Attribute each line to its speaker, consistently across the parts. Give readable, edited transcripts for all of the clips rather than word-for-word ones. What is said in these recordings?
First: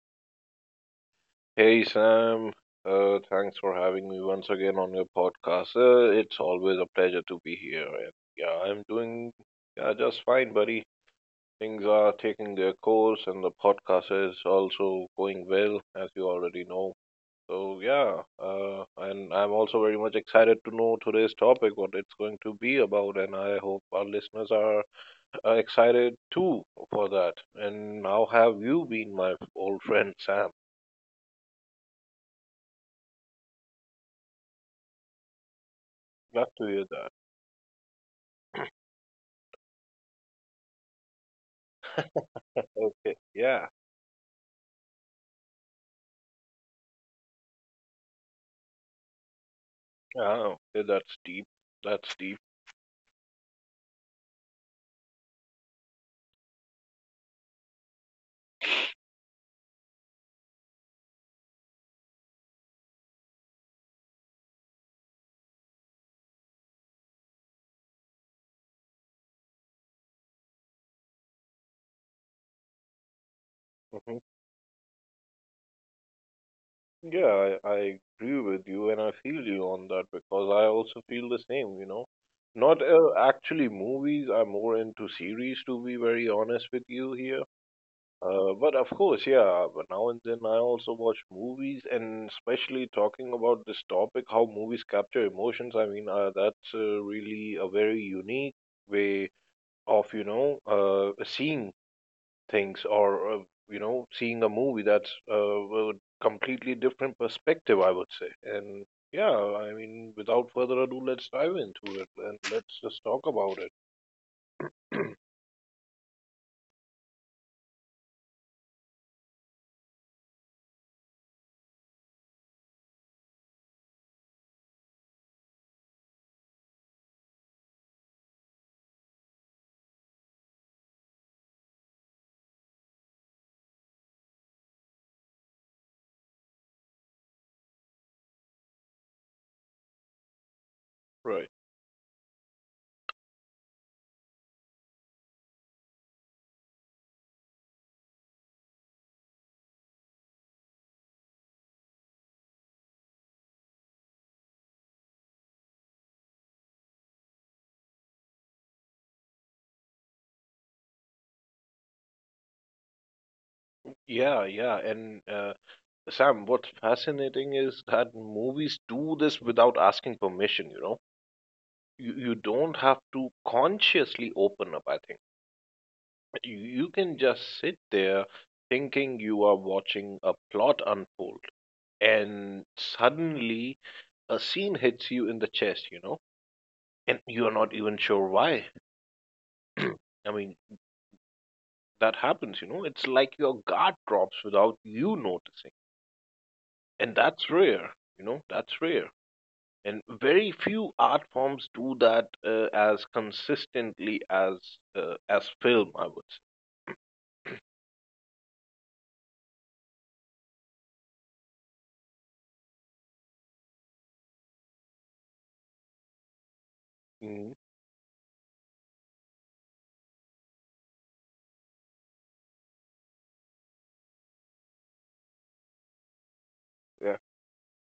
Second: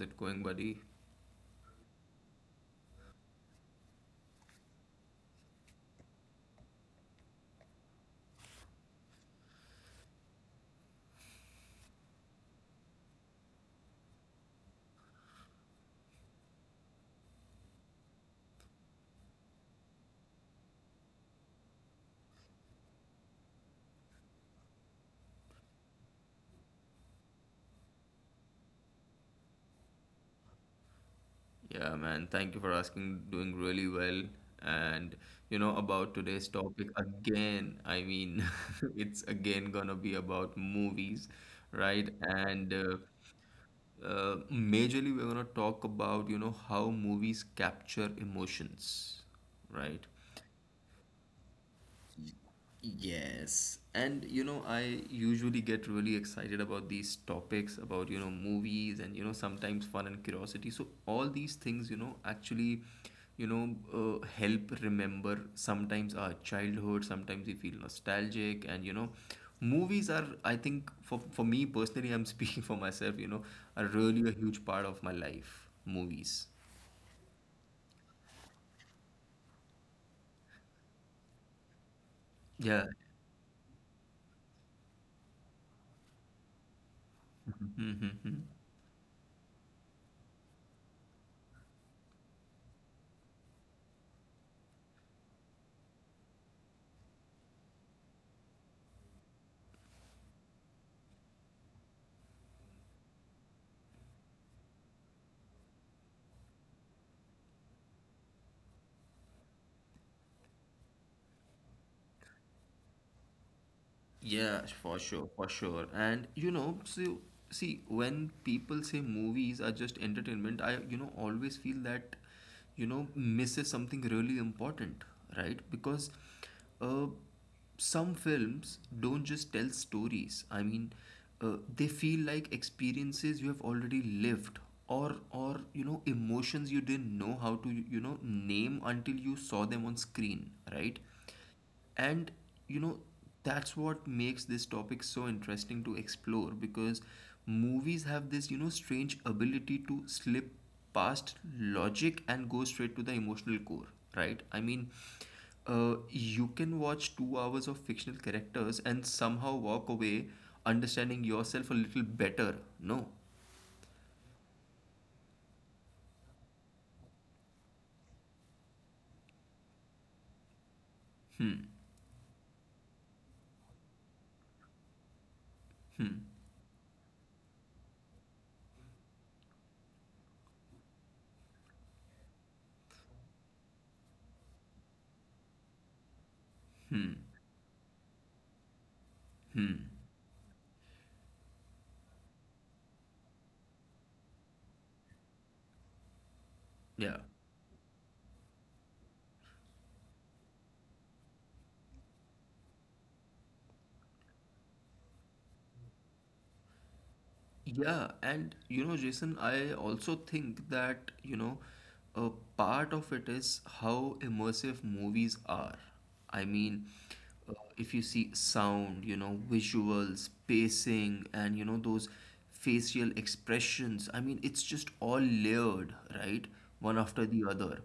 Speaker 1: it going, buddy?
Speaker 2: Hey Sam, thanks for having me once again on your podcast. It's always a pleasure to be here, and yeah, I'm doing, yeah, just fine, buddy. Things are taking their course, and the podcast is also going well, as you already know. So yeah, and I'm also very much excited to know today's topic, what it's going to be about, and I hope our listeners are excited too for that. And how have you been, my old friend Sam?
Speaker 1: Yeah, man, thank you for asking. Doing really well. And you know, about
Speaker 2: Glad
Speaker 1: today's
Speaker 2: to hear
Speaker 1: topic
Speaker 2: that.
Speaker 1: again, it's again gonna be about movies, right? And
Speaker 2: Okay. Yeah.
Speaker 1: Majorly, we're gonna talk about, you know, how movies capture emotions, right?
Speaker 2: Oh, yeah, that's deep. That's deep.
Speaker 1: Yes. And you know, I usually get really excited about these topics about, you know, movies and, you know, sometimes fun and curiosity. So all these things, you know, actually, you know, help remember sometimes our childhood, sometimes we feel nostalgic and, you know, movies are, I think for me personally, I'm speaking for myself, you know, are
Speaker 2: hmm
Speaker 1: really a huge part of my life, movies.
Speaker 2: Yeah, I agree with you and I feel you on that because I also feel the same. Not
Speaker 1: Yeah.
Speaker 2: actually movies, I'm more into series to be very honest with you here.
Speaker 1: Mm-hmm.
Speaker 2: But of course, yeah, but now and then I also watch movies and especially talking about this topic, how movies capture emotions. I mean, that's really a very unique way of, seeing things or seeing a movie that's a completely different perspective, I would say. And yeah, I mean, without further ado, let's dive into it and let's just talk about it.
Speaker 1: Yeah, for sure, for sure. And you know, so see, when people say movies are just entertainment, I, you know, always feel that, you know, misses something really important, right? Because uh, some films don't just tell stories. They feel like experiences you have already lived, or you know, emotions you didn't know how to, you know, name until you saw them on screen, right?
Speaker 2: Right.
Speaker 1: And you know, that's what makes this topic so interesting to explore because movies have this, you know, strange ability to slip past logic and go straight to the emotional core, right? You can watch 2 hours of fictional characters and somehow walk away understanding yourself a little better. No.
Speaker 2: Yeah, yeah. And Sam, what's fascinating is that movies do this without asking permission, you know.
Speaker 1: Hmm.
Speaker 2: You don't have to consciously open up, I think.
Speaker 1: Hmm.
Speaker 2: You can just sit there thinking you are watching a plot unfold, and suddenly a scene hits you in the chest, and you're not even sure why. I mean, that happens. It's like your guard drops without you noticing.
Speaker 1: Yeah.
Speaker 2: And that's rare, that's rare. And very few art forms do that as consistently as film, I would say.
Speaker 1: Yeah, and you know, Jason, I also think that, you know, a part of it is how immersive movies are. I mean,
Speaker 2: hmm
Speaker 1: if you see sound, you know, visuals, pacing, and, you know, those facial expressions, I mean, it's just all layered, right? One
Speaker 2: Yeah,
Speaker 1: after the other.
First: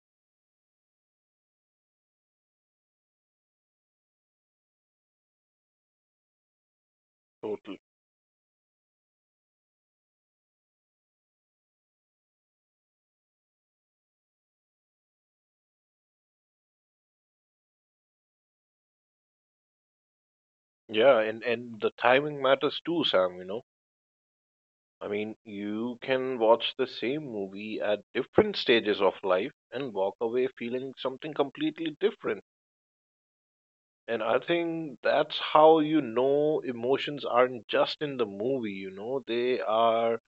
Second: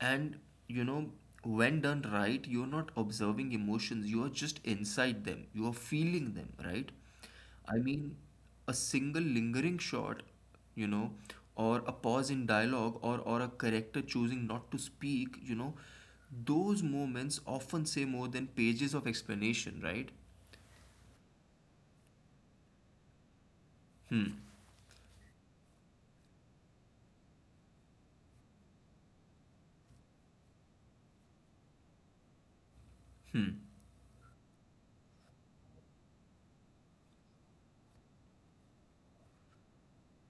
Speaker 1: And, you know, when done right, you're not observing emotions, you are just inside them, you are feeling them, right? I
Speaker 2: totally.
Speaker 1: mean, a single lingering shot, you know, or a pause in dialogue, or a character choosing not to speak, you know, those moments often say more than pages of explanation, right?
Speaker 2: Yeah, and the timing matters too, Sam,
Speaker 1: Hmm.
Speaker 2: I mean, you can watch the same movie at different stages of life and walk away feeling something completely different. And I think that's how you know emotions aren't just in the movie, they are,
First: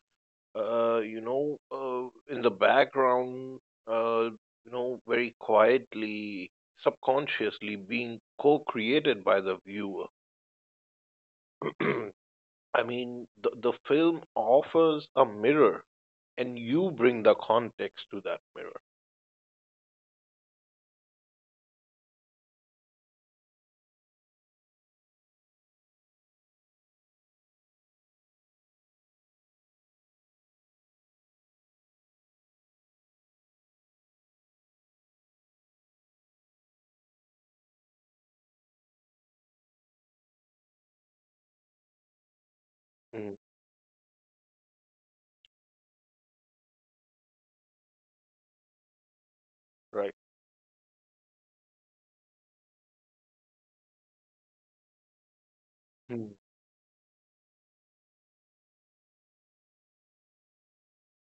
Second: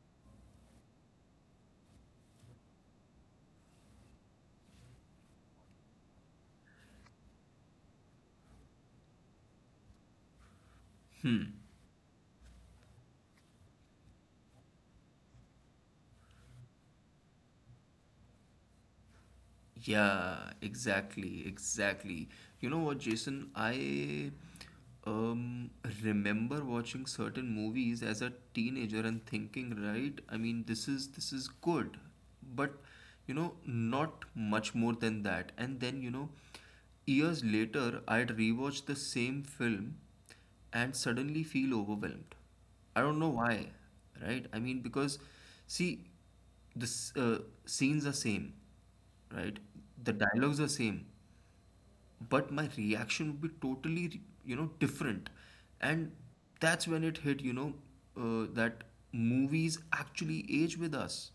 Speaker 2: in the background, uh, very quietly, subconsciously being co created by the viewer.
Speaker 1: hmm.
Speaker 2: I mean, the film offers a mirror, and you bring the context to that mirror.
Speaker 1: Yeah, exactly, exactly. You know what, Jason? I um remember watching certain movies as a teenager and thinking, right? I mean, this is good, but you know, not much more than that. And then, you know, years later, I'd rewatch the same film and suddenly feel overwhelmed. I don't know
Speaker 2: Mm.
Speaker 1: why, right? I mean, because see, the scenes are same, right,
Speaker 2: Right.
Speaker 1: the dialogues are same, but my reaction would be totally, you know, different. And
Speaker 2: Mm.
Speaker 1: that's when it hit, you know, that movies actually age with us.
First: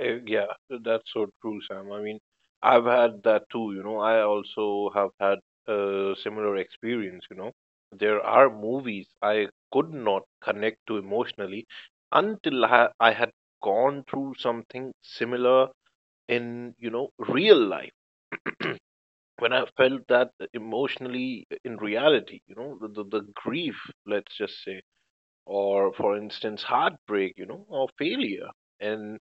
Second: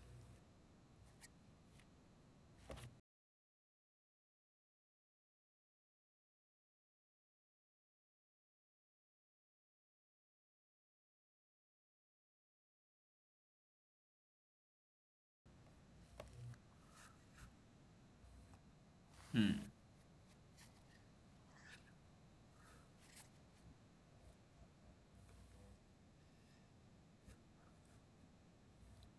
Speaker 2: Yeah, that's so true, Sam. I mean, I've had that too. I also have had a similar experience. There are movies I could not connect to emotionally until I had gone through something similar in real life. When I felt that emotionally in reality, the grief, let's just say, or for instance heartbreak or failure. and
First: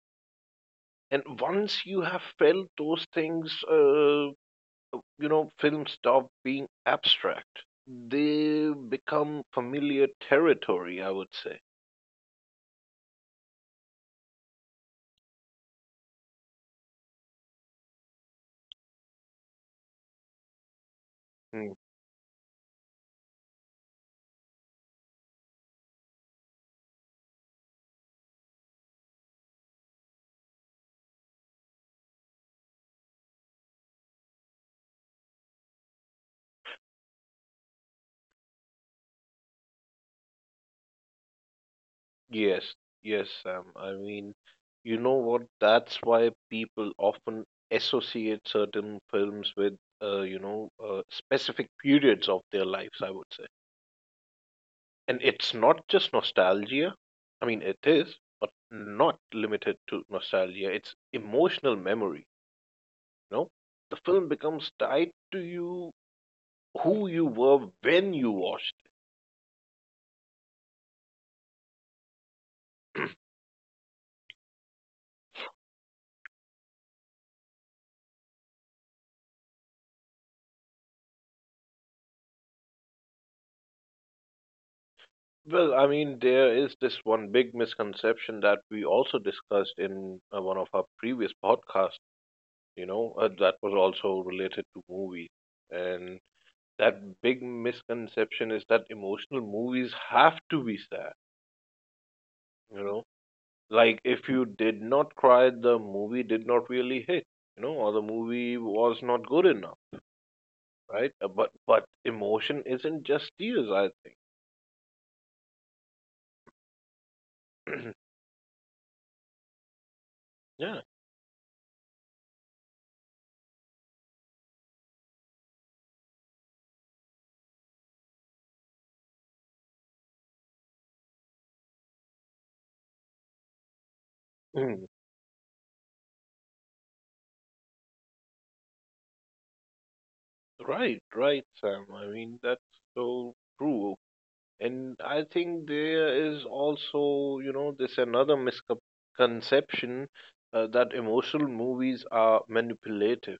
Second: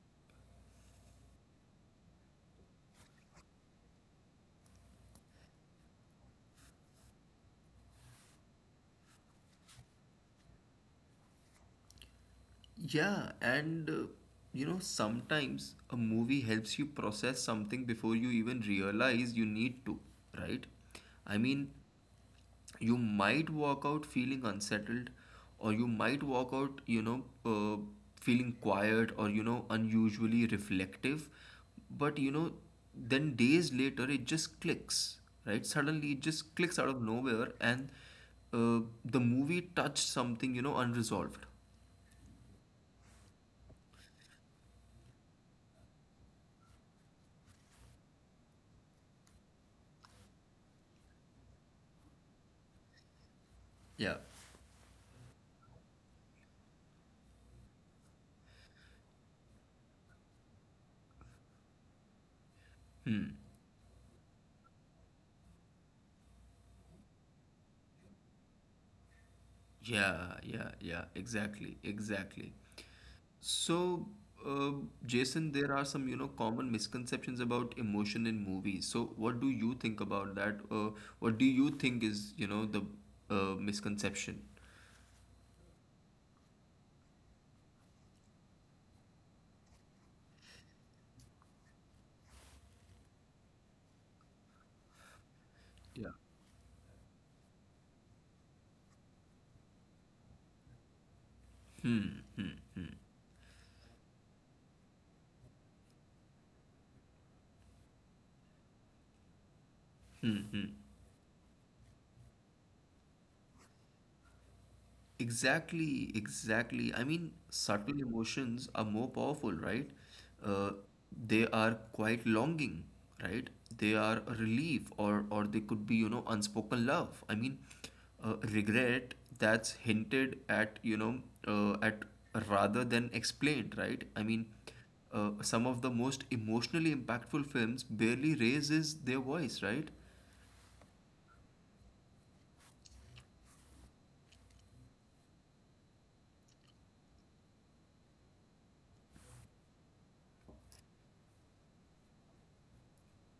Speaker 2: and once you have felt those things, films stop being abstract. They become familiar territory, I would say.
Speaker 1: Yeah, and You know, sometimes a movie helps you process something before you even realize you need to, right? I mean,
Speaker 2: Mm.
Speaker 1: you might walk out feeling unsettled, or you might walk out, you know, feeling quiet or, you know, unusually reflective. But, you know, then days later it just clicks, right? Suddenly it just clicks out of nowhere, and the movie touched something, you know, unresolved.
Speaker 2: Yes, yes, Sam. I mean, you know what? That's why people often associate certain films with, specific periods of their lives, I would say.
Speaker 1: Yeah.
Speaker 2: And it's not just nostalgia. I mean, it is, but not limited to nostalgia. It's emotional memory. You know, the film becomes tied to you, who you were when you watched.
Speaker 1: Yeah, yeah, yeah, exactly, exactly. So, uh, Jason, there are some, you know, common misconceptions about emotion in movies. So, what do you think about that? What do you think is, you know, the misconception?
Speaker 2: It. Well, I mean, there is this one big misconception that we also discussed in one of our previous podcasts. That was also related to movies,
Speaker 1: Yeah.
Speaker 2: and that big misconception is that emotional movies have to be sad.
Speaker 1: Hmm.
Speaker 2: You know Like, if you did not cry, the movie did not really hit, or the movie was not good enough,
Speaker 1: Hmm, hmm.
Speaker 2: right? But emotion isn't just tears, I think.
Speaker 1: Exactly, exactly. I mean, subtle emotions are more powerful, right? Uh,
Speaker 2: Yeah.
Speaker 1: they are quite longing, right? They are a relief, or they could be, you know, unspoken love. Regret that's hinted at, you know, at rather than explained, right?
Speaker 2: Mm.
Speaker 1: Some of the most emotionally impactful films barely raises their voice, right?
Speaker 2: Right, right, Sam. I mean, that's so true. And I think there is also, this another misconception that emotional movies are manipulative.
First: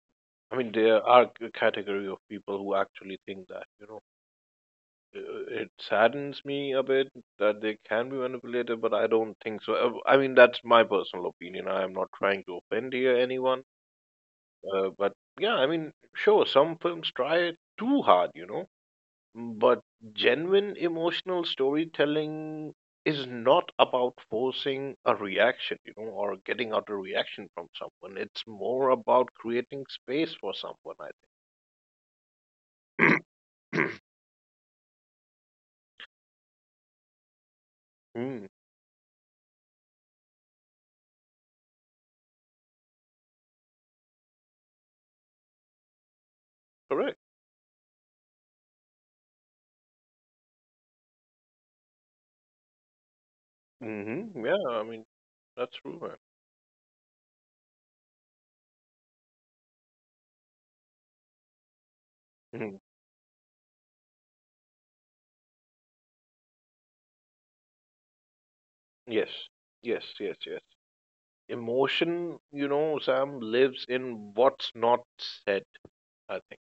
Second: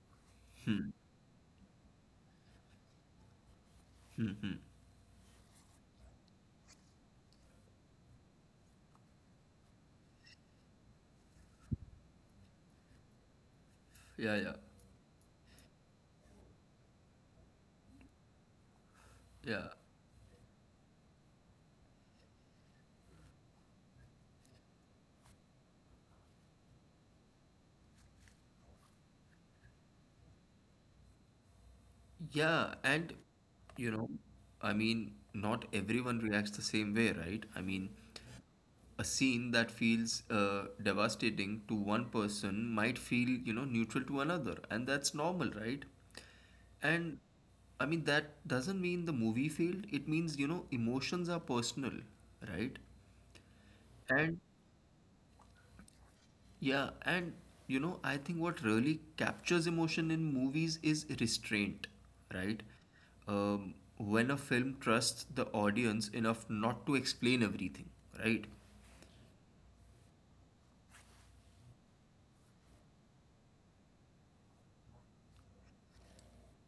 Speaker 2: I mean,
Speaker 1: Hmm.
Speaker 2: there are a category of people who actually think that,
Speaker 1: hmm, hmm.
Speaker 2: uh, it saddens me a bit that they can be manipulated, but I don't think so. I mean, that's my personal opinion. I am not trying to offend here anyone.
Speaker 1: Yeah, yeah,
Speaker 2: But yeah, I mean, sure, some films try it too hard.
Speaker 1: yeah.
Speaker 2: But genuine emotional storytelling is not about forcing a reaction, or getting out a reaction from someone. It's more about creating space for someone, I
Speaker 1: Yeah, and
Speaker 2: think.
Speaker 1: you know, I mean, not everyone reacts the same way, right? I mean,
Speaker 2: Mm,
Speaker 1: a scene that feels devastating to one person might feel, you know, neutral to another, and that's normal, right?
Speaker 2: correct.
Speaker 1: And I mean, that doesn't mean the movie failed. It means, you know, emotions are personal, right? And
Speaker 2: Hmm, yeah, I mean, that's true, man.
Speaker 1: yeah, and you know, I think what really captures emotion in movies is restraint, right?
Speaker 2: Hmm.
Speaker 1: When a film trusts the audience enough not to explain everything, right?
Speaker 2: Yes, yes, yes, yes. Emotion, Sam, lives in what's not said, I think.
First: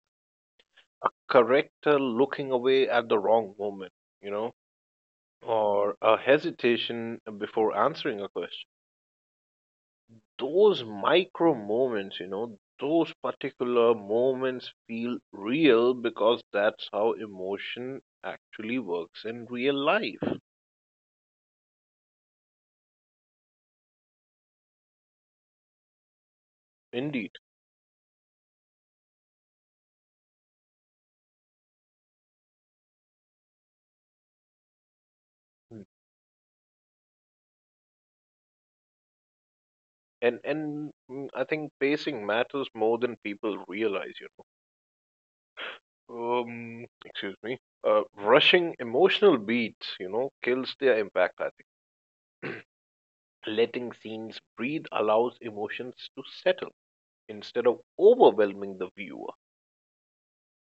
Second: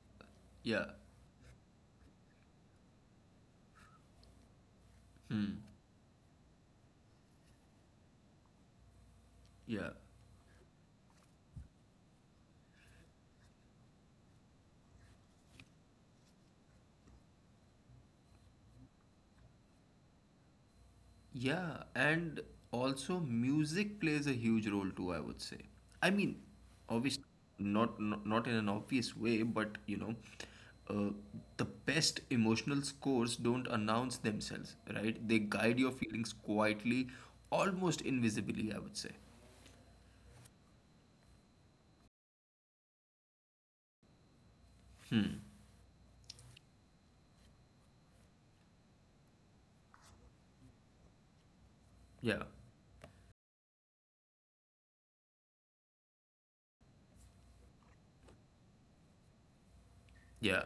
Speaker 1: Yeah,
Speaker 2: A character looking away at the wrong moment, you know, or a hesitation before answering a question.
Speaker 1: yeah.
Speaker 2: Those micro moments, those particular moments feel real because that's how emotion actually works in real life.
Speaker 1: Yeah, and also music plays a huge role too, I would say. I mean, obviously
Speaker 2: Indeed.
Speaker 1: not in an obvious way, but you know, uh, the best emotional scores don't announce themselves, right? They guide your feelings quietly, almost invisibly, I would say.
Speaker 2: And I think pacing matters more than people realize. Excuse me. Rushing emotional beats, kills their impact, I
Speaker 1: Yeah,
Speaker 2: think. Letting scenes breathe allows emotions to settle instead of overwhelming the viewer.
Speaker 1: yeah,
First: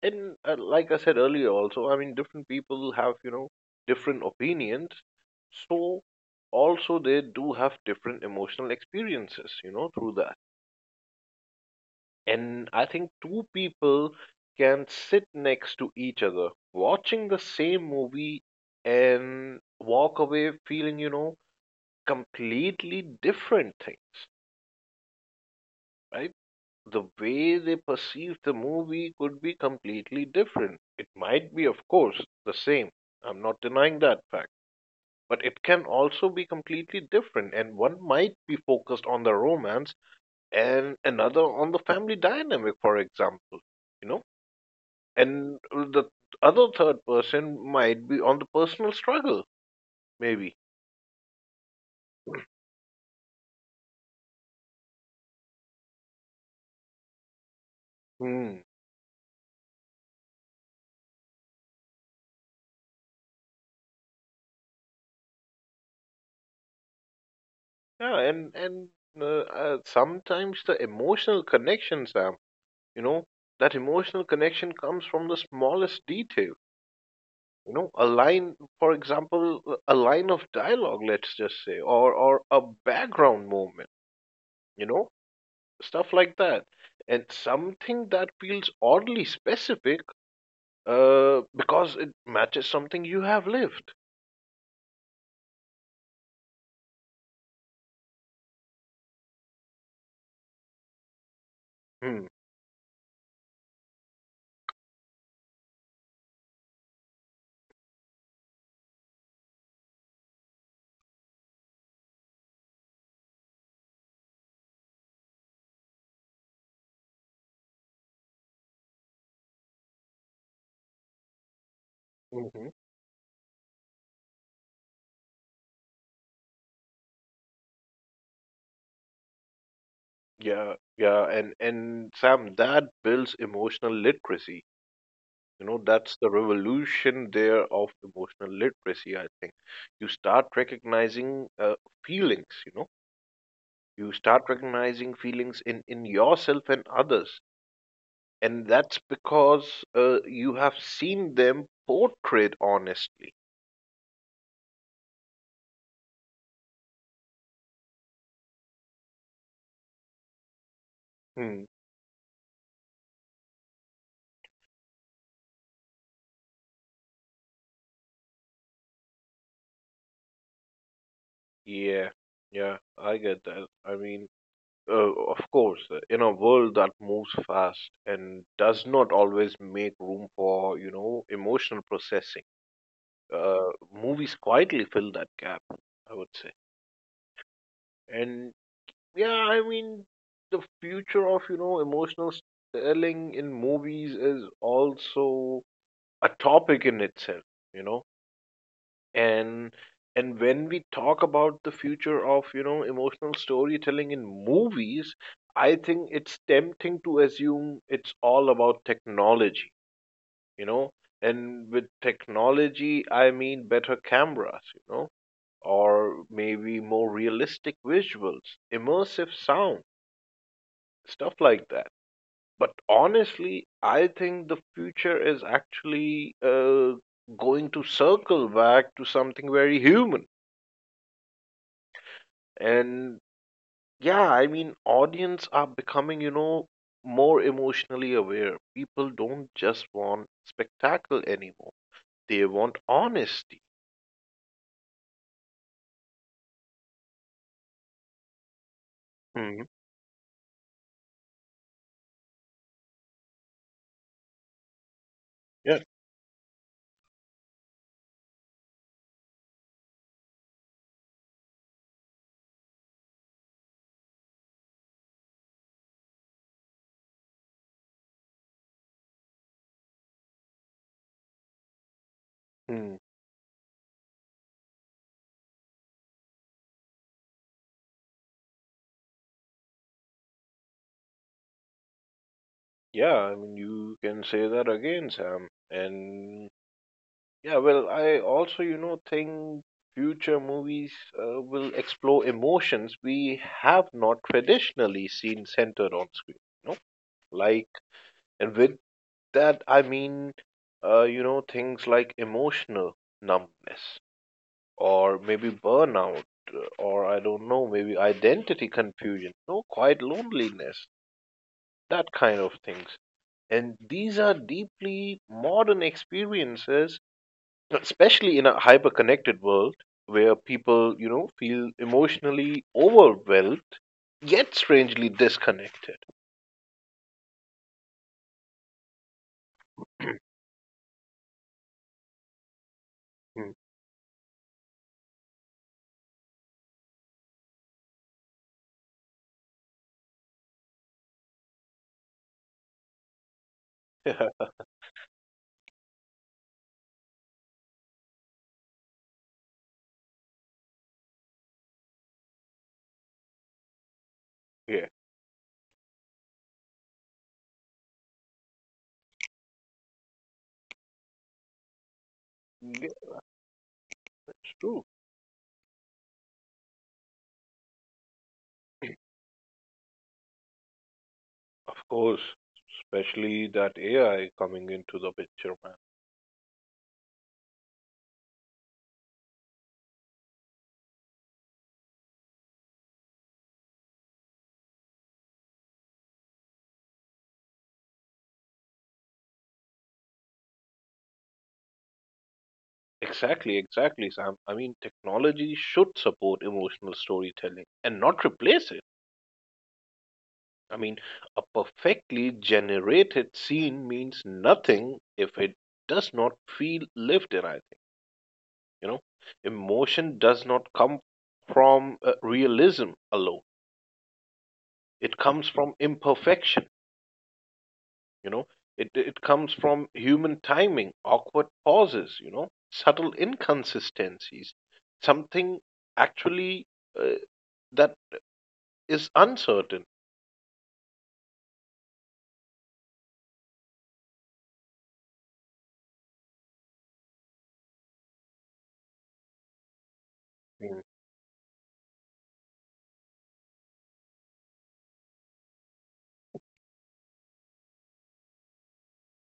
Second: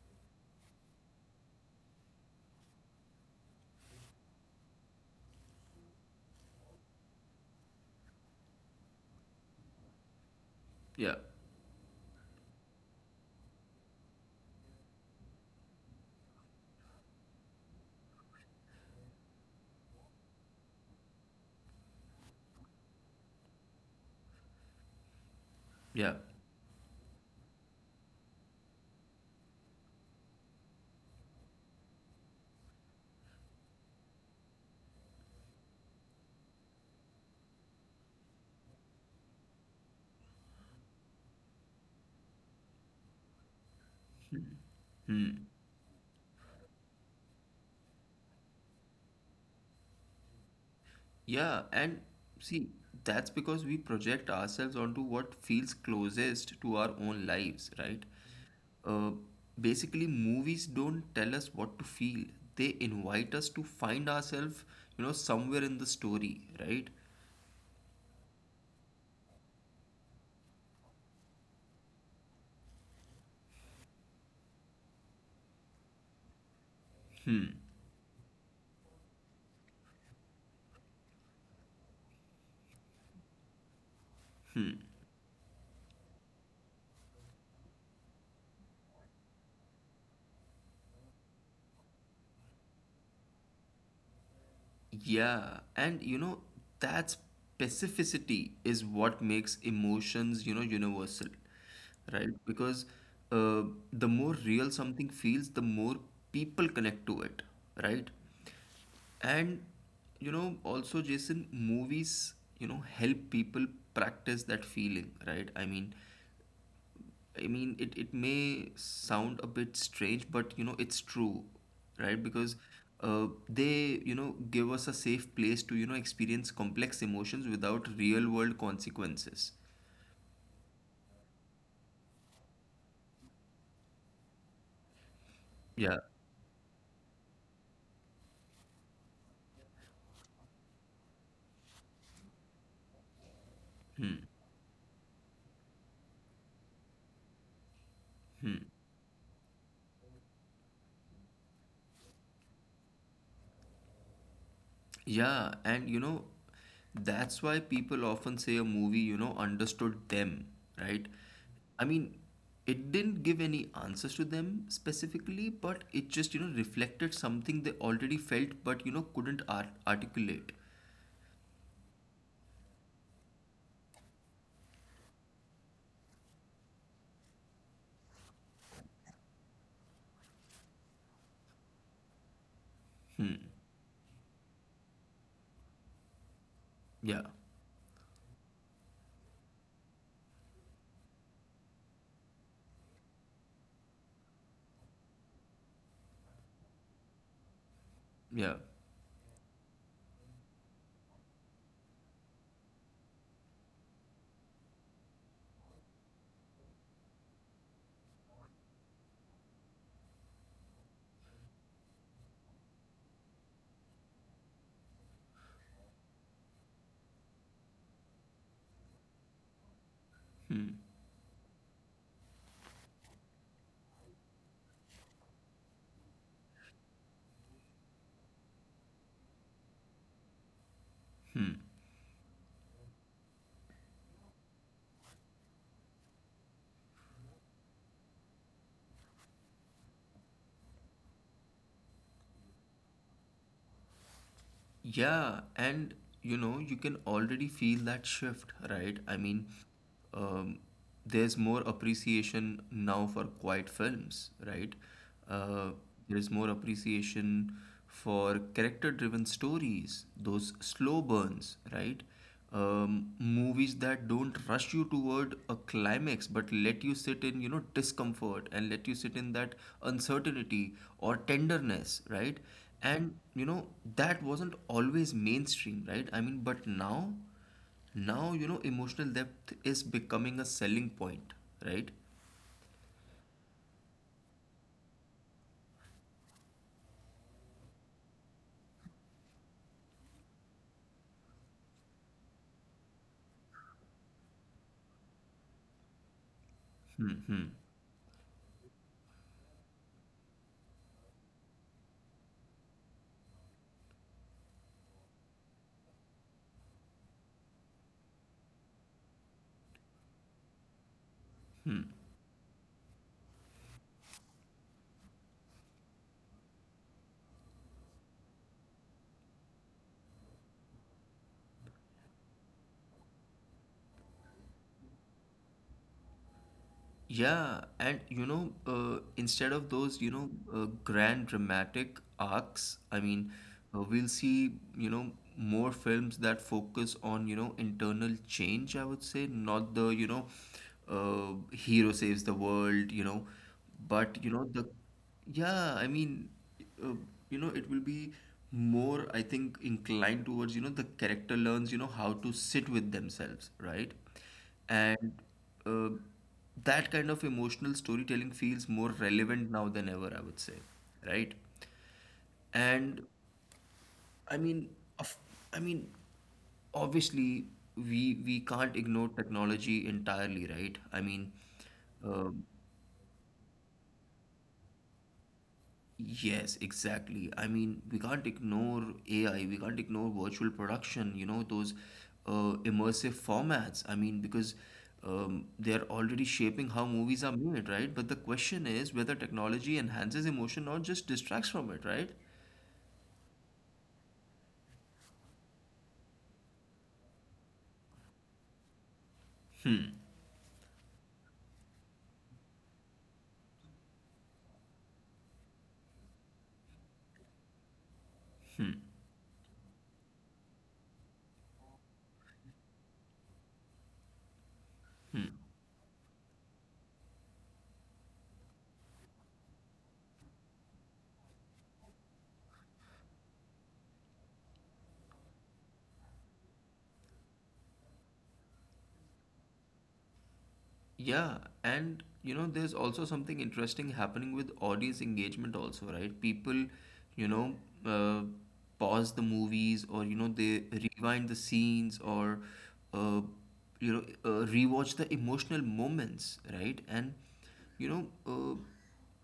Speaker 2: And like I said earlier, also, I mean, different people have, different opinions. So, also, they do have different emotional experiences, through that.
Speaker 1: yeah,
Speaker 2: And I think two people can sit next to each other watching the same movie and walk away feeling, completely different things,
Speaker 1: yeah.
Speaker 2: right? The way they perceive the movie could be completely different. It might be, of course, the same. I'm not denying that fact. But it can also be completely different, and one might be focused on the romance and another on the family dynamic, for example. You know,
Speaker 1: Hmm.
Speaker 2: And the other third person might be on the personal struggle, maybe.
Speaker 1: Yeah, and see, that's because we project ourselves onto what feels closest to our own lives, right?
Speaker 2: Hmm.
Speaker 1: Uh, Basically, movies don't tell us what to feel. They invite us to find ourselves, you know, somewhere in the story, right?
Speaker 2: Yeah, and sometimes the emotional connection, Sam, you know, that emotional connection comes from the smallest detail.
Speaker 1: Hmm.
Speaker 2: A line, for example, a line of dialogue, let's just say, or a background moment. You know, Stuff like that, and something that feels oddly specific, because it matches something you have lived.
Speaker 1: Yeah, and you know, that specificity is what makes emotions, you know, universal,
Speaker 2: Hmm.
Speaker 1: right? Because uh, the more real something feels, the more people connect to it, right? And you know, also, Jason, movies, you know, help people practice that feeling, right? I mean, it, it may sound a bit strange, but you know, it's true, right? Because
Speaker 2: Hmm,
Speaker 1: uh, they, you know, give us a safe place to, you know, experience complex emotions without real world consequences.
Speaker 2: yeah, yeah, and Sam, that builds emotional literacy.
Speaker 1: Yeah.
Speaker 2: That's the revolution there of emotional literacy, I think. You start recognizing feelings, you start recognizing feelings in yourself and others, and
Speaker 1: Hmm.
Speaker 2: that's because you have seen them portrayed honestly.
Speaker 1: Yeah. And, you know, that's why people often say a movie, you know, understood them, right?
Speaker 2: Hmm.
Speaker 1: I mean, it didn't give any answers to them specifically, but it just, you know, reflected something they already felt but, you know, couldn't articulate.
Speaker 2: Yeah, yeah, I get that. I mean, of course, in a world that moves fast and does not always make room for, emotional processing,
Speaker 1: Hmm.
Speaker 2: movies quietly fill that gap, I would say.
Speaker 1: Yeah,
Speaker 2: And yeah, I mean, the future of, emotional storytelling in movies is also a topic in itself, you know
Speaker 1: yeah.
Speaker 2: and and when we talk about the future of emotional storytelling in movies, I think it's tempting to assume it's all about technology you know and with technology, I mean better cameras, or maybe more realistic visuals, immersive sound,
Speaker 1: Hmm.
Speaker 2: stuff like that. But honestly, I think the future is actually going to circle back to something very human.
Speaker 1: Hmm.
Speaker 2: And yeah, I mean, audience are becoming, more emotionally aware. People don't just want spectacle anymore. They want honesty.
Speaker 1: Yeah, and you know, you can already feel that shift, right? I mean,
Speaker 2: Hmm,
Speaker 1: um, there's more appreciation now for quiet films, right? Uh,
Speaker 2: yeah.
Speaker 1: there's more appreciation for character-driven stories, those slow burns, right? Um, movies that don't rush you toward a climax but let you sit in, you know, discomfort, and let you sit in that uncertainty or tenderness, right?
Speaker 2: Hmm.
Speaker 1: And you know, that wasn't always mainstream, right? I mean, but now, you know, emotional depth is becoming a selling point, right?
Speaker 2: Yeah, I mean, you can say that again, Sam. And yeah, well, I also, think future movies will explore emotions we have not traditionally seen centered on screen. You know,
Speaker 1: Hmm hmm
Speaker 2: like and with that I mean, things like emotional numbness or maybe burnout or I don't know, maybe identity confusion, no, quite loneliness,
Speaker 1: hmm
Speaker 2: that kind of things. And these are deeply modern experiences, especially in a hyper connected world where people, feel emotionally overwhelmed yet strangely disconnected.
Speaker 1: Yeah, and you know, instead of those, you know, grand dramatic arcs, we'll see, you know, more films that focus on, you know, internal change, I would say, not the, you know, hero saves the world, you know, but, you
Speaker 2: Yeah,
Speaker 1: know, the, yeah, uh, you know, it will be more, I think, inclined towards, you know, the character learns, you know, how to sit with themselves, right?
Speaker 2: yeah,
Speaker 1: And uh, that kind of emotional storytelling feels more relevant now than ever, I would say, right?
Speaker 2: yes,
Speaker 1: And I mean,
Speaker 2: true.
Speaker 1: of, I mean, obviously we can't ignore technology entirely, right? I mean,
Speaker 2: Of course,
Speaker 1: um,
Speaker 2: especially that AI coming into the picture, man.
Speaker 1: yes, exactly. I mean, we can't ignore AI, we can't ignore virtual production, you know, those immersive formats. I mean, because they're already shaping how movies are made, right? But the question is whether technology enhances emotion or just distracts from it, right?
Speaker 2: Exactly, exactly, Sam. I mean, technology should support emotional storytelling and not replace it. I mean, a perfectly generated scene means nothing if it does not feel lived in, I think.
Speaker 1: Hmm.
Speaker 2: You know, Emotion does not come from realism alone, it
Speaker 1: hmm.
Speaker 2: comes from imperfection. you know it comes from human timing, awkward pauses, subtle inconsistencies, something actually uh, that is uncertain.
Speaker 1: Yeah, and you know, there's also something interesting happening with audience engagement, also, right? People, you know, uh, pause the movies or, you know, they
Speaker 2: Mm.
Speaker 1: rewind the scenes or, uh, rewatch the emotional moments, right? And, you know, uh,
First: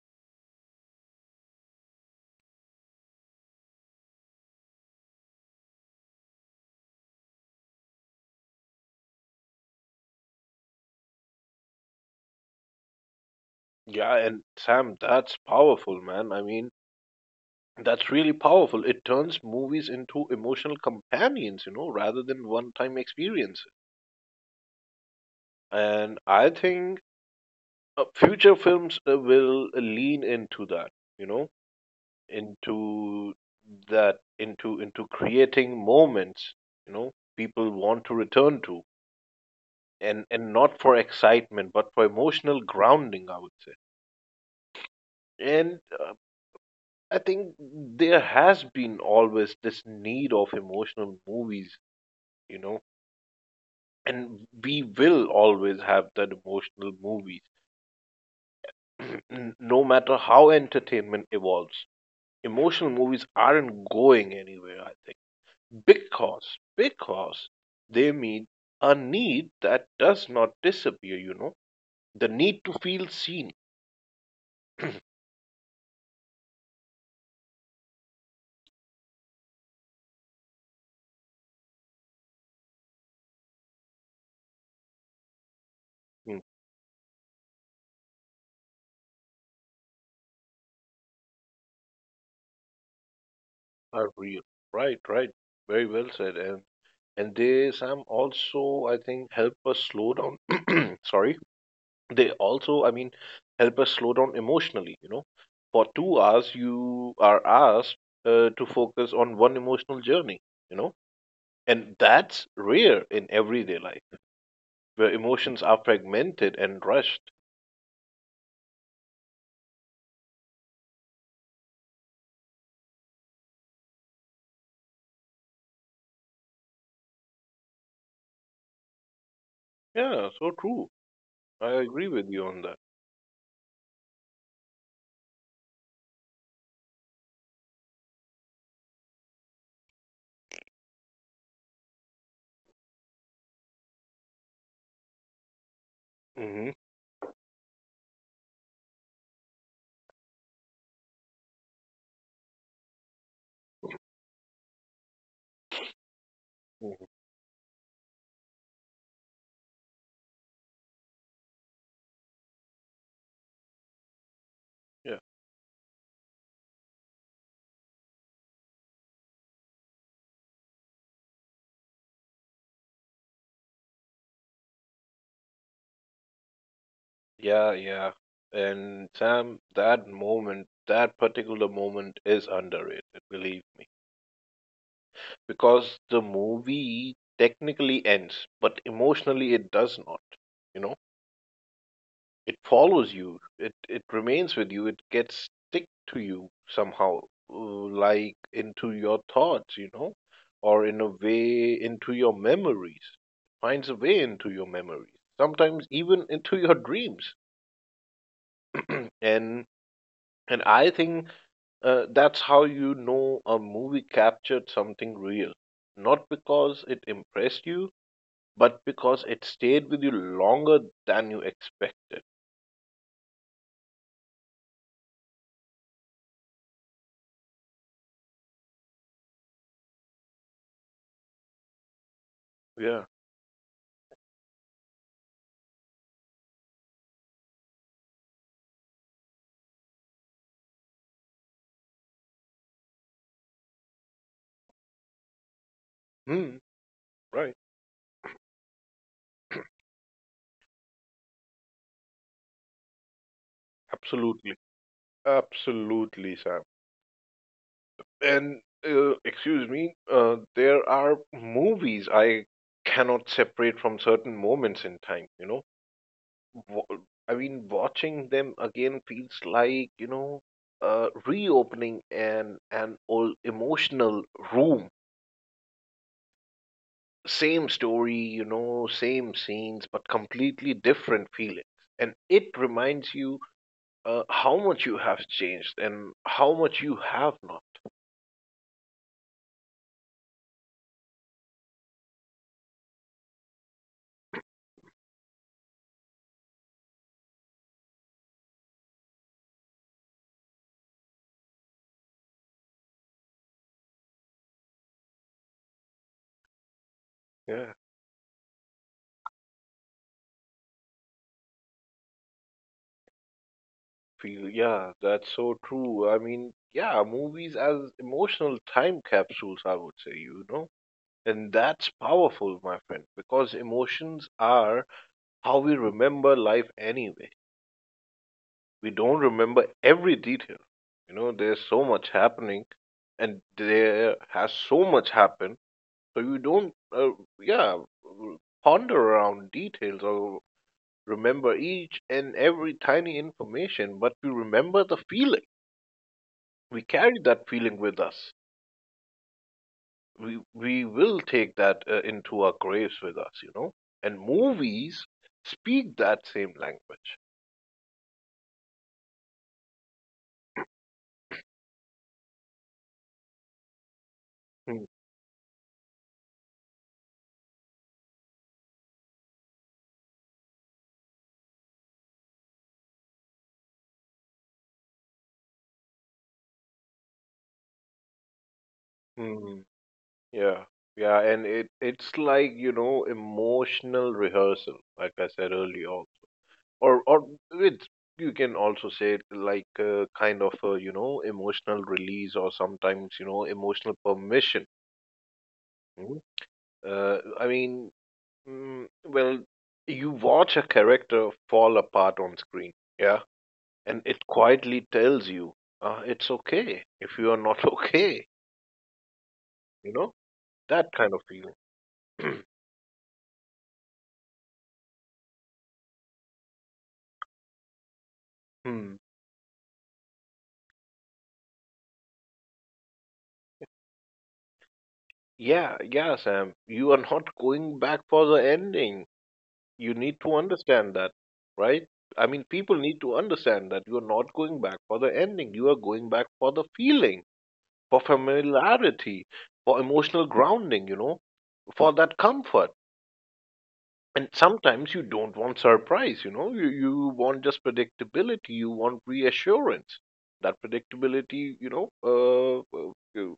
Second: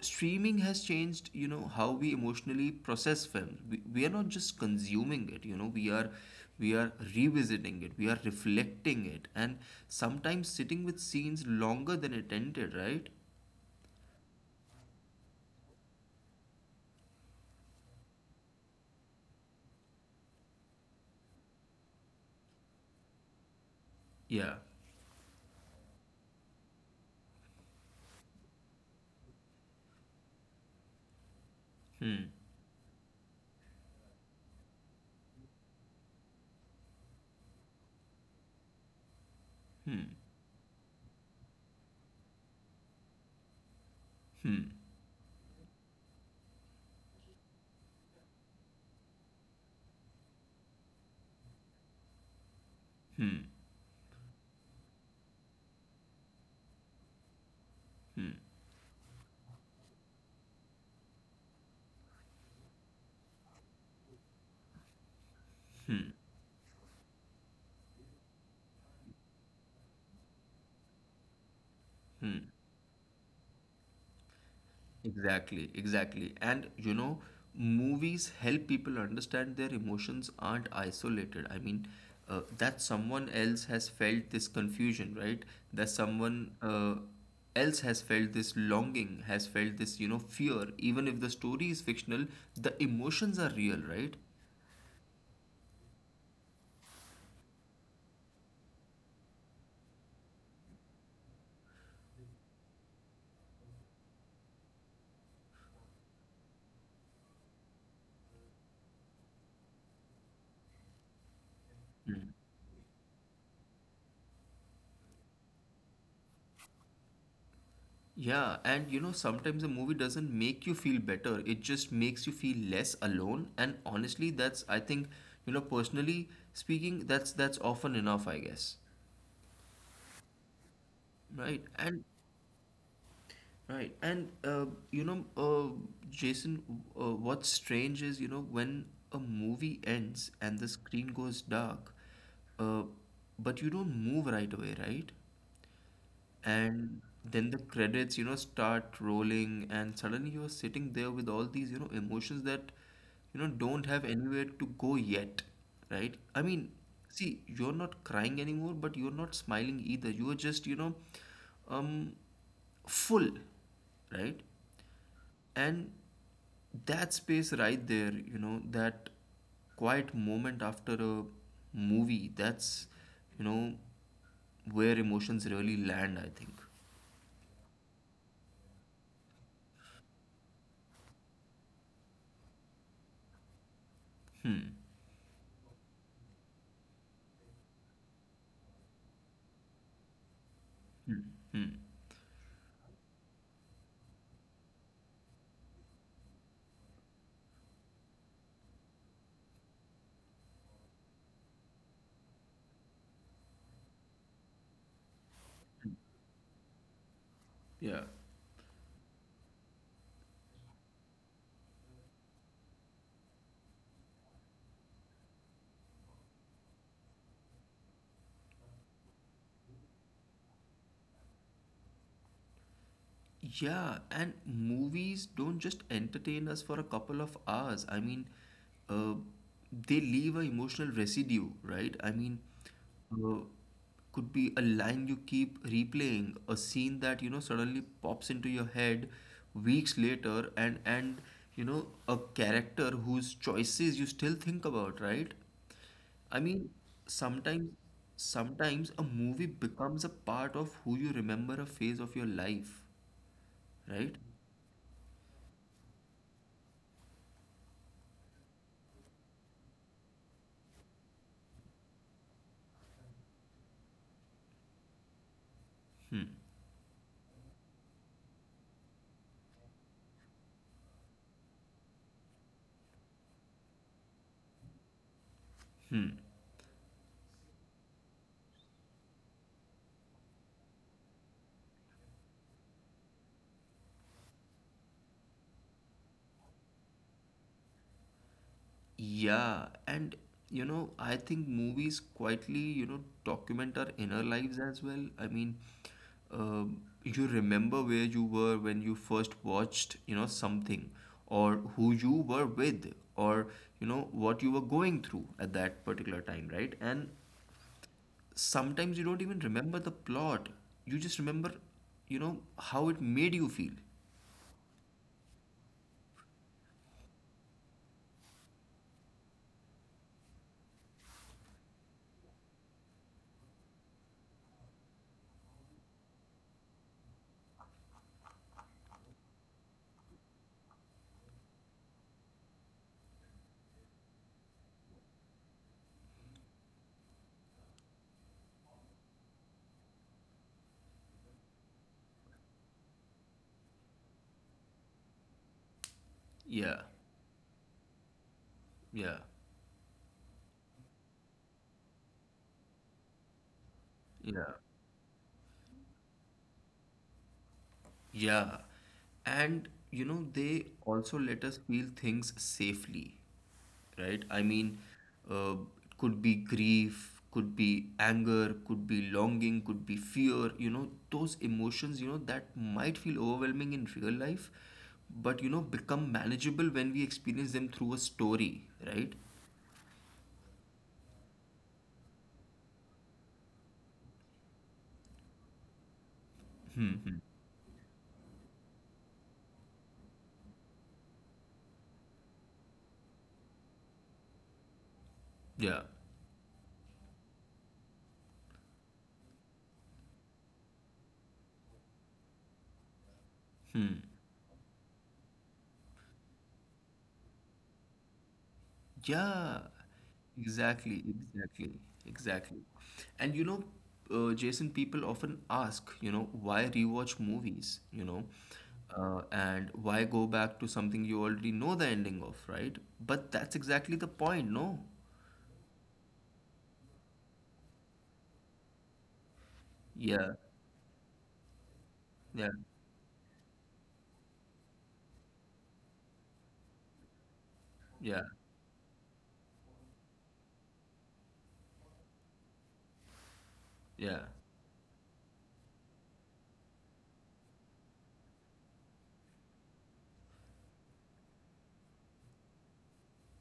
Speaker 1: streaming has changed, you know, how we emotionally process film. We are not just consuming it, you know, we are revisiting it, we are reflecting it, and sometimes sitting with scenes longer than it ended, right?
Speaker 2: Yeah, and Sam, that's powerful, man. I mean, that's really powerful. It turns movies into emotional companions, rather than one time experiences.
Speaker 1: yeah
Speaker 2: And I think future films will lean into that you know
Speaker 1: hmm
Speaker 2: into that, into creating moments you know people want to return to.
Speaker 1: hmm
Speaker 2: And not for excitement but for emotional grounding, I would say.
Speaker 1: hmm
Speaker 2: And I think there has been always this need of emotional movies you know
Speaker 1: hmm
Speaker 2: and we will always have that emotional movies.
Speaker 1: hmm
Speaker 2: No matter how entertainment evolves, emotional movies aren't going anywhere I Because they meet a need that does not disappear, the
Speaker 1: Hmm.
Speaker 2: need to feel seen.
Speaker 1: Exactly, exactly. And you know, movies help people understand their emotions aren't isolated. That someone else has felt this confusion, right? That
Speaker 2: Mm.
Speaker 1: someone else has felt this longing, has felt this, you know, fear. Even if the story is fictional, the emotions are real,
Speaker 2: Are
Speaker 1: right?
Speaker 2: real. Right, right. Very well said. And they, Sam, also I think help us slow down. Sorry. They also I mean help us slow down emotionally, you know, for 2 hours you are asked to focus on one emotional journey, you know, and that's rare in everyday life where emotions are fragmented and rushed.
Speaker 1: Yeah, and you know, sometimes a movie doesn't make you feel better. It just makes you feel less alone. And honestly, that's I think, you know, personally speaking, that's often enough, I guess.
Speaker 2: Yeah, so true.
Speaker 1: Right.
Speaker 2: I
Speaker 1: And
Speaker 2: agree with you on that.
Speaker 1: right. And you know, Jason, what's strange is, you know, when a movie ends and the screen goes dark, uh, but you don't move right away, right?
Speaker 2: Hmm.
Speaker 1: And then the credits, you know, start rolling, and suddenly you're sitting there with all these, you know, emotions that, you know, don't have anywhere to go yet, right? I mean,
Speaker 2: Hmm.
Speaker 1: see, you're not crying anymore, but you're not smiling either. You're just, you know, um, full, right?
Speaker 2: Yeah,
Speaker 1: And that space right there, you know, that quiet moment after a movie, that's, you know, where emotions really land, I think.
Speaker 2: yeah, yeah, and Sam, that moment, that particular moment is underrated, believe me.
Speaker 1: Hmm.
Speaker 2: Because the movie technically ends, but emotionally it does not. You know,
Speaker 1: Hmm. Hmm.
Speaker 2: it follows you. It remains with you. It gets stick to you somehow, like into your thoughts. You know, or in a way into your memories. Finds a way into your memories. Sometimes even into your dreams.
Speaker 1: Yeah.
Speaker 2: And and I think that's how you know a movie captured something real. Not because it impressed you, but because it stayed with you longer than you expected.
Speaker 1: Yeah, and movies don't just entertain us for a couple of hours. Uh, they leave an emotional residue, right?
Speaker 2: Yeah.
Speaker 1: Uh, could be a line you keep replaying, a scene that, you know, suddenly pops into your head weeks later, and you know, a character whose choices you still think about, right? I
Speaker 2: Hmm.
Speaker 1: mean,
Speaker 2: Right.
Speaker 1: sometimes a movie becomes a part of who you remember a phase of your life, right?
Speaker 2: Absolutely. Absolutely, Sam. And excuse me, there are movies I cannot separate from certain moments in time, you know.
Speaker 1: Hmm.
Speaker 2: Wa- I mean, watching them again feels like, you know, reopening an old emotional room.
Speaker 1: Hmm.
Speaker 2: Same story, you know, same scenes, but completely different feelings. And it reminds you how much you have changed and how much you have not.
Speaker 1: Yeah, and you know, I think movies quietly, you know, document our inner lives as well. I mean, uh, you remember where you were when you first watched, you know, something, or who you were with, or you know, what you were going through at that particular time, right? And
Speaker 2: Yeah,
Speaker 1: sometimes you don't even remember the plot. You just remember, you know, how it made you feel.
Speaker 2: feel, yeah, that's so true. I mean, yeah, movies as emotional time capsules, I would say, you know. And that's powerful, my friend, because emotions are how we remember life anyway. We don't remember every detail. You know, there's so much happening, and there has so much happened, so you don't, yeah, ponder around details or remember each and every tiny information, but we remember the feeling.
Speaker 1: Yeah,
Speaker 2: We carry that feeling with us.
Speaker 1: yeah,
Speaker 2: We will take that into our graves with us, you know. And
Speaker 1: yeah,
Speaker 2: movies speak that same language.
Speaker 1: yeah. And, you know, they also let us feel things safely, right? I mean,
Speaker 2: Hmm.
Speaker 1: uh, it could be grief, could be anger, could be longing, could be fear, you know, those emotions, you know, that might feel overwhelming in real life, but, you know, become manageable when we experience them through a story, right?
Speaker 2: Hmm, hmm. Yeah, yeah, and it's like, you know, emotional rehearsal, like I said earlier,
Speaker 1: Hmm, hmm.
Speaker 2: or it's, you can also say it like a kind of a, you know, emotional release, or sometimes, you know, emotional permission.
Speaker 1: Yeah.
Speaker 2: Mhm. I mean, well, you watch a character fall apart on screen, yeah,
Speaker 1: Hmm.
Speaker 2: and it quietly tells you, it's okay if you are not okay,
Speaker 1: Yeah.
Speaker 2: you know, that
Speaker 1: Exactly.
Speaker 2: kind of
Speaker 1: Exactly.
Speaker 2: feeling.
Speaker 1: Exactly. And you know, Jason, people often ask, you know, why rewatch movies, you know,
Speaker 2: Hmm.
Speaker 1: and why go back to something you already know the ending of, right? But that's exactly the point, no?
Speaker 2: Yeah, yeah, Sam. You are not going back for the ending. You need
Speaker 1: Yeah.
Speaker 2: to understand that, right? I mean,
Speaker 1: Yeah.
Speaker 2: people need to understand that you are not going back for the ending. You are going back for the feeling, for
Speaker 1: Yeah.
Speaker 2: familiarity, for emotional grounding, you know, for that comfort.
Speaker 1: Yeah.
Speaker 2: And sometimes you don't want surprise, you know, you want just predictability, you want reassurance. That predictability, you know, uh, uh,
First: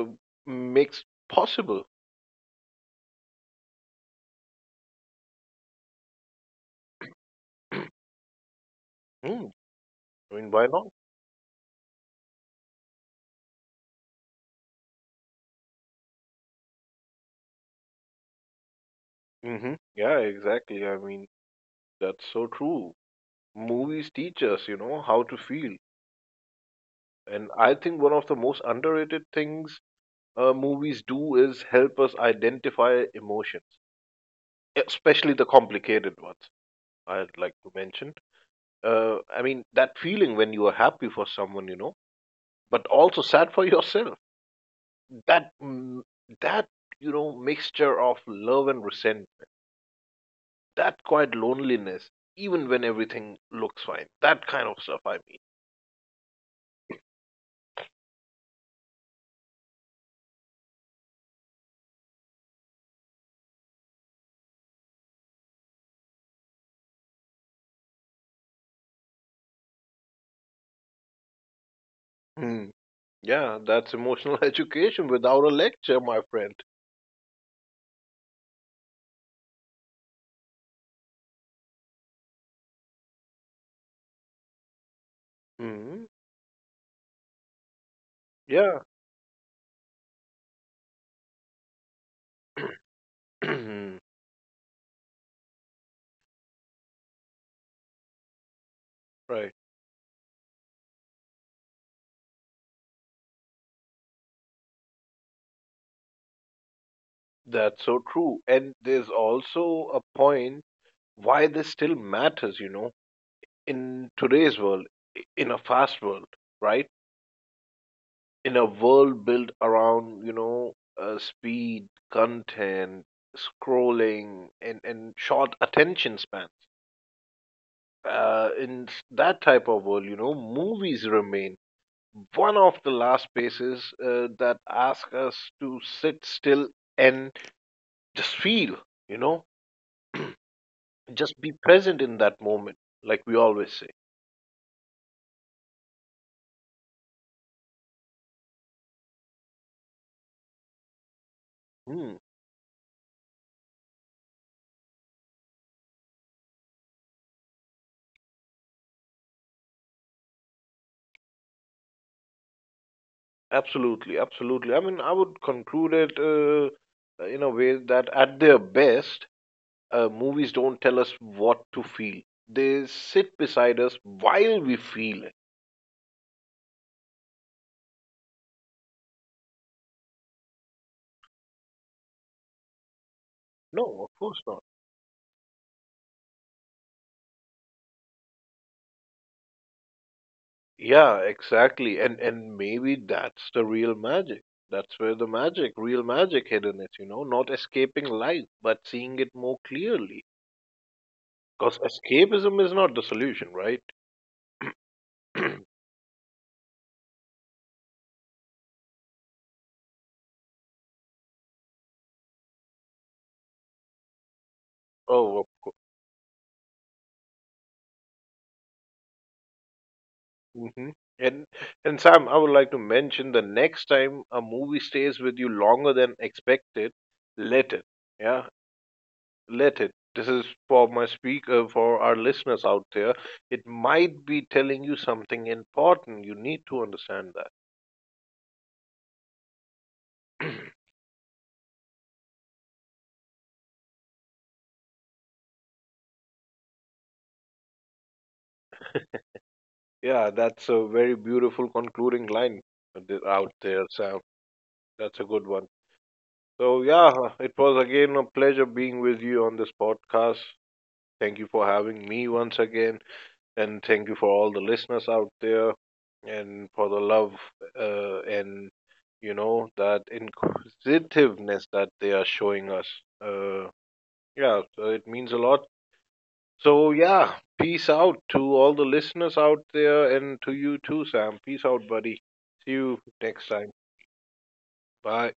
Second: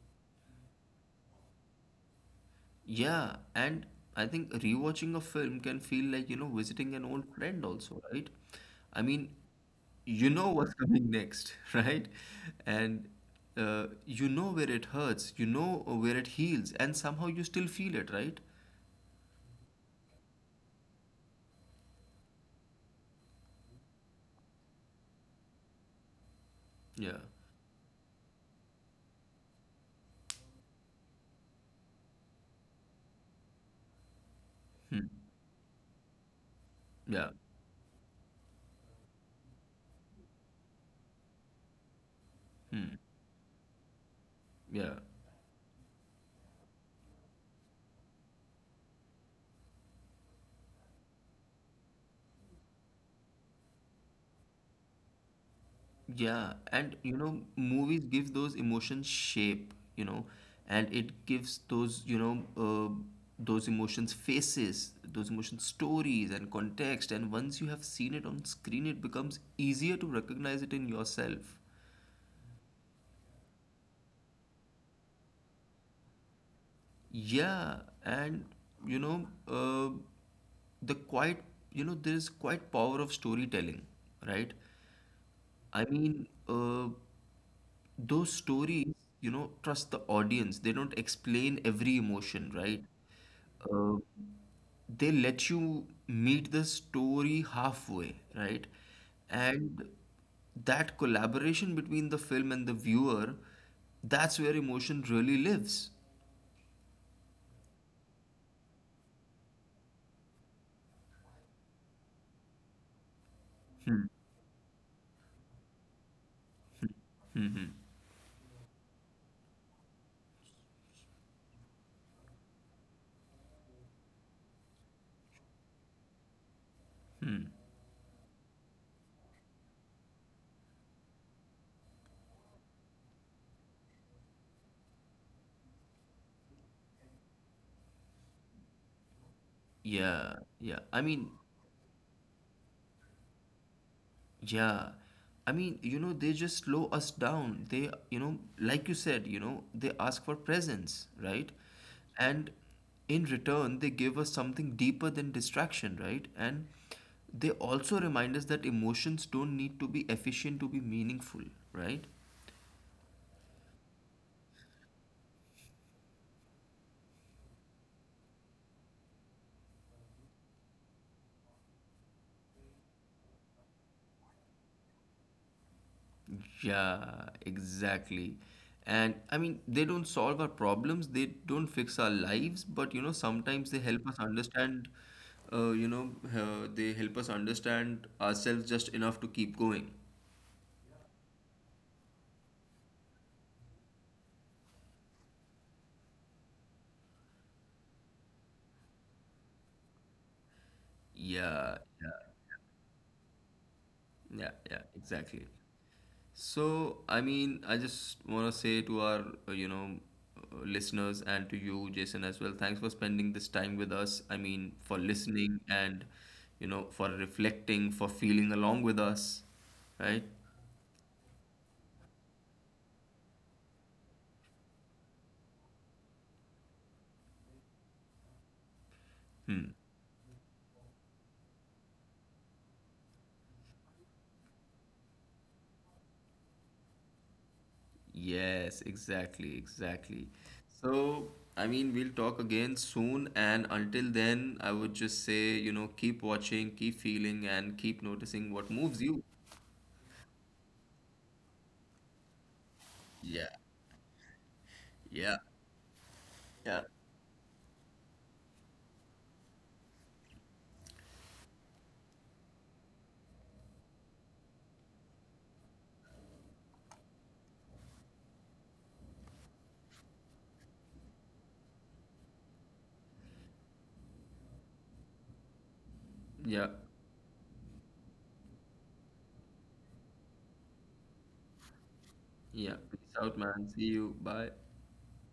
Speaker 2: uh, uh, makes possible.
Speaker 1: Yeah, and I think rewatching a film can feel like, you know, visiting an old friend also, right? I mean,
Speaker 2: Hmm.
Speaker 1: you
Speaker 2: I
Speaker 1: know
Speaker 2: mean, why
Speaker 1: what's
Speaker 2: not?
Speaker 1: coming next, right? And you know where it hurts, you know where it heals, and somehow you still feel it, right?
Speaker 2: Hmm, yeah, exactly. I mean, that's so true. Movies teach us, you know, how to feel.
Speaker 1: Yeah.
Speaker 2: And I think one of the most underrated things movies do is help us identify emotions,
Speaker 1: Hmm.
Speaker 2: especially the complicated ones,
Speaker 1: Yeah.
Speaker 2: I'd like to mention. I mean, that feeling when you are happy for someone, you know, but
Speaker 1: Hmm.
Speaker 2: also sad for yourself.
Speaker 1: Yeah.
Speaker 2: That, mm, that, you know, mixture of love and resentment, that quiet loneliness, even when everything looks fine, that kind of stuff, I mean.
Speaker 1: Yeah, and you know, movies give those emotions shape, you know, and it gives those, you know, those emotions faces, those emotions stories and context. And once you have seen it on screen, it becomes easier to recognize it in yourself.
Speaker 2: Mm. Yeah, that's emotional education without a lecture, my friend.
Speaker 1: Yeah, and you know, the quite, you know, there is quite power of storytelling, right? I
Speaker 2: Mm.
Speaker 1: mean, those
Speaker 2: Yeah.
Speaker 1: stories, you know, trust the audience. They don't explain every emotion, right? Uh, they let you meet the story halfway, right?
Speaker 2: Right.
Speaker 1: And that collaboration between the film and the viewer, that's where emotion really lives.
Speaker 2: That's so true. And there's also a point why this still matters, you know,
Speaker 1: Hmm.
Speaker 2: in today's world, in a fast world, right? In a world built around, you know, speed, content, scrolling, and short attention span. In that type of world, you know, movies remain one of the last places that ask us to sit still and just feel, you know,
Speaker 1: Yeah, yeah. I mean,
Speaker 2: just be present in that moment, like we always say.
Speaker 1: yeah. I mean, you know, they just slow us down. They, you know, like you said, you know, they ask for presence, right?
Speaker 2: Hmm,
Speaker 1: And in return, they give us something deeper than distraction, right? And they also remind us that emotions don't need to be efficient to be meaningful, right?
Speaker 2: absolutely, absolutely. I mean, I would conclude it in a way that at their best, movies don't tell us what to feel. They sit beside us while we feel it.
Speaker 1: Yeah, exactly. And I mean, they don't solve our problems, they don't fix our lives, but you know, sometimes they
Speaker 2: No, of
Speaker 1: help us
Speaker 2: course not.
Speaker 1: understand, you know, they help us understand ourselves just enough to keep going.
Speaker 2: Yeah, exactly. And maybe that's the real magic. That's where the magic, real magic hidden is, you know, not escaping life, but seeing it more clearly. Because
Speaker 1: Yeah, yeah,
Speaker 2: escapism is not the solution, right?
Speaker 1: yeah, yeah, exactly. So, I mean, I just want to say to our, you know, listeners and to you, Jason, as well, thanks for spending this time with us. I mean, for
Speaker 2: Oh, of
Speaker 1: listening
Speaker 2: course.
Speaker 1: and, you know, for reflecting, for feeling along with us, right?
Speaker 2: Hmm. And and Sam, I would like to mention, the next time a movie stays with you longer than expected, let it. Yeah,
Speaker 1: Hmm.
Speaker 2: let it. This is for my speaker, for our listeners out there. It might be telling you something important. You need to understand that.
Speaker 1: Yes, exactly, exactly. So, I mean, we'll talk again soon. And until then, I would just say, you know, keep watching, keep feeling, and keep noticing what moves you.
Speaker 2: Yeah, that's a very beautiful concluding line out
Speaker 1: Yeah,
Speaker 2: there, Sam. That's a
Speaker 1: yeah,
Speaker 2: good one. So,
Speaker 1: yeah,
Speaker 2: yeah, it was again a pleasure being with you on this podcast. Thank you for having me once again, and thank you for all the listeners out there, and for the love and you know that inquisitiveness that they are showing us. Uh, yeah, so it means a lot.
Speaker 1: yeah.
Speaker 2: So, yeah, peace out to all the listeners out there and to you too, Sam. Peace out, buddy. See
Speaker 1: Yeah.
Speaker 2: you
Speaker 1: Peace out,
Speaker 2: next time.
Speaker 1: man. See you. Bye.
Speaker 2: Bye.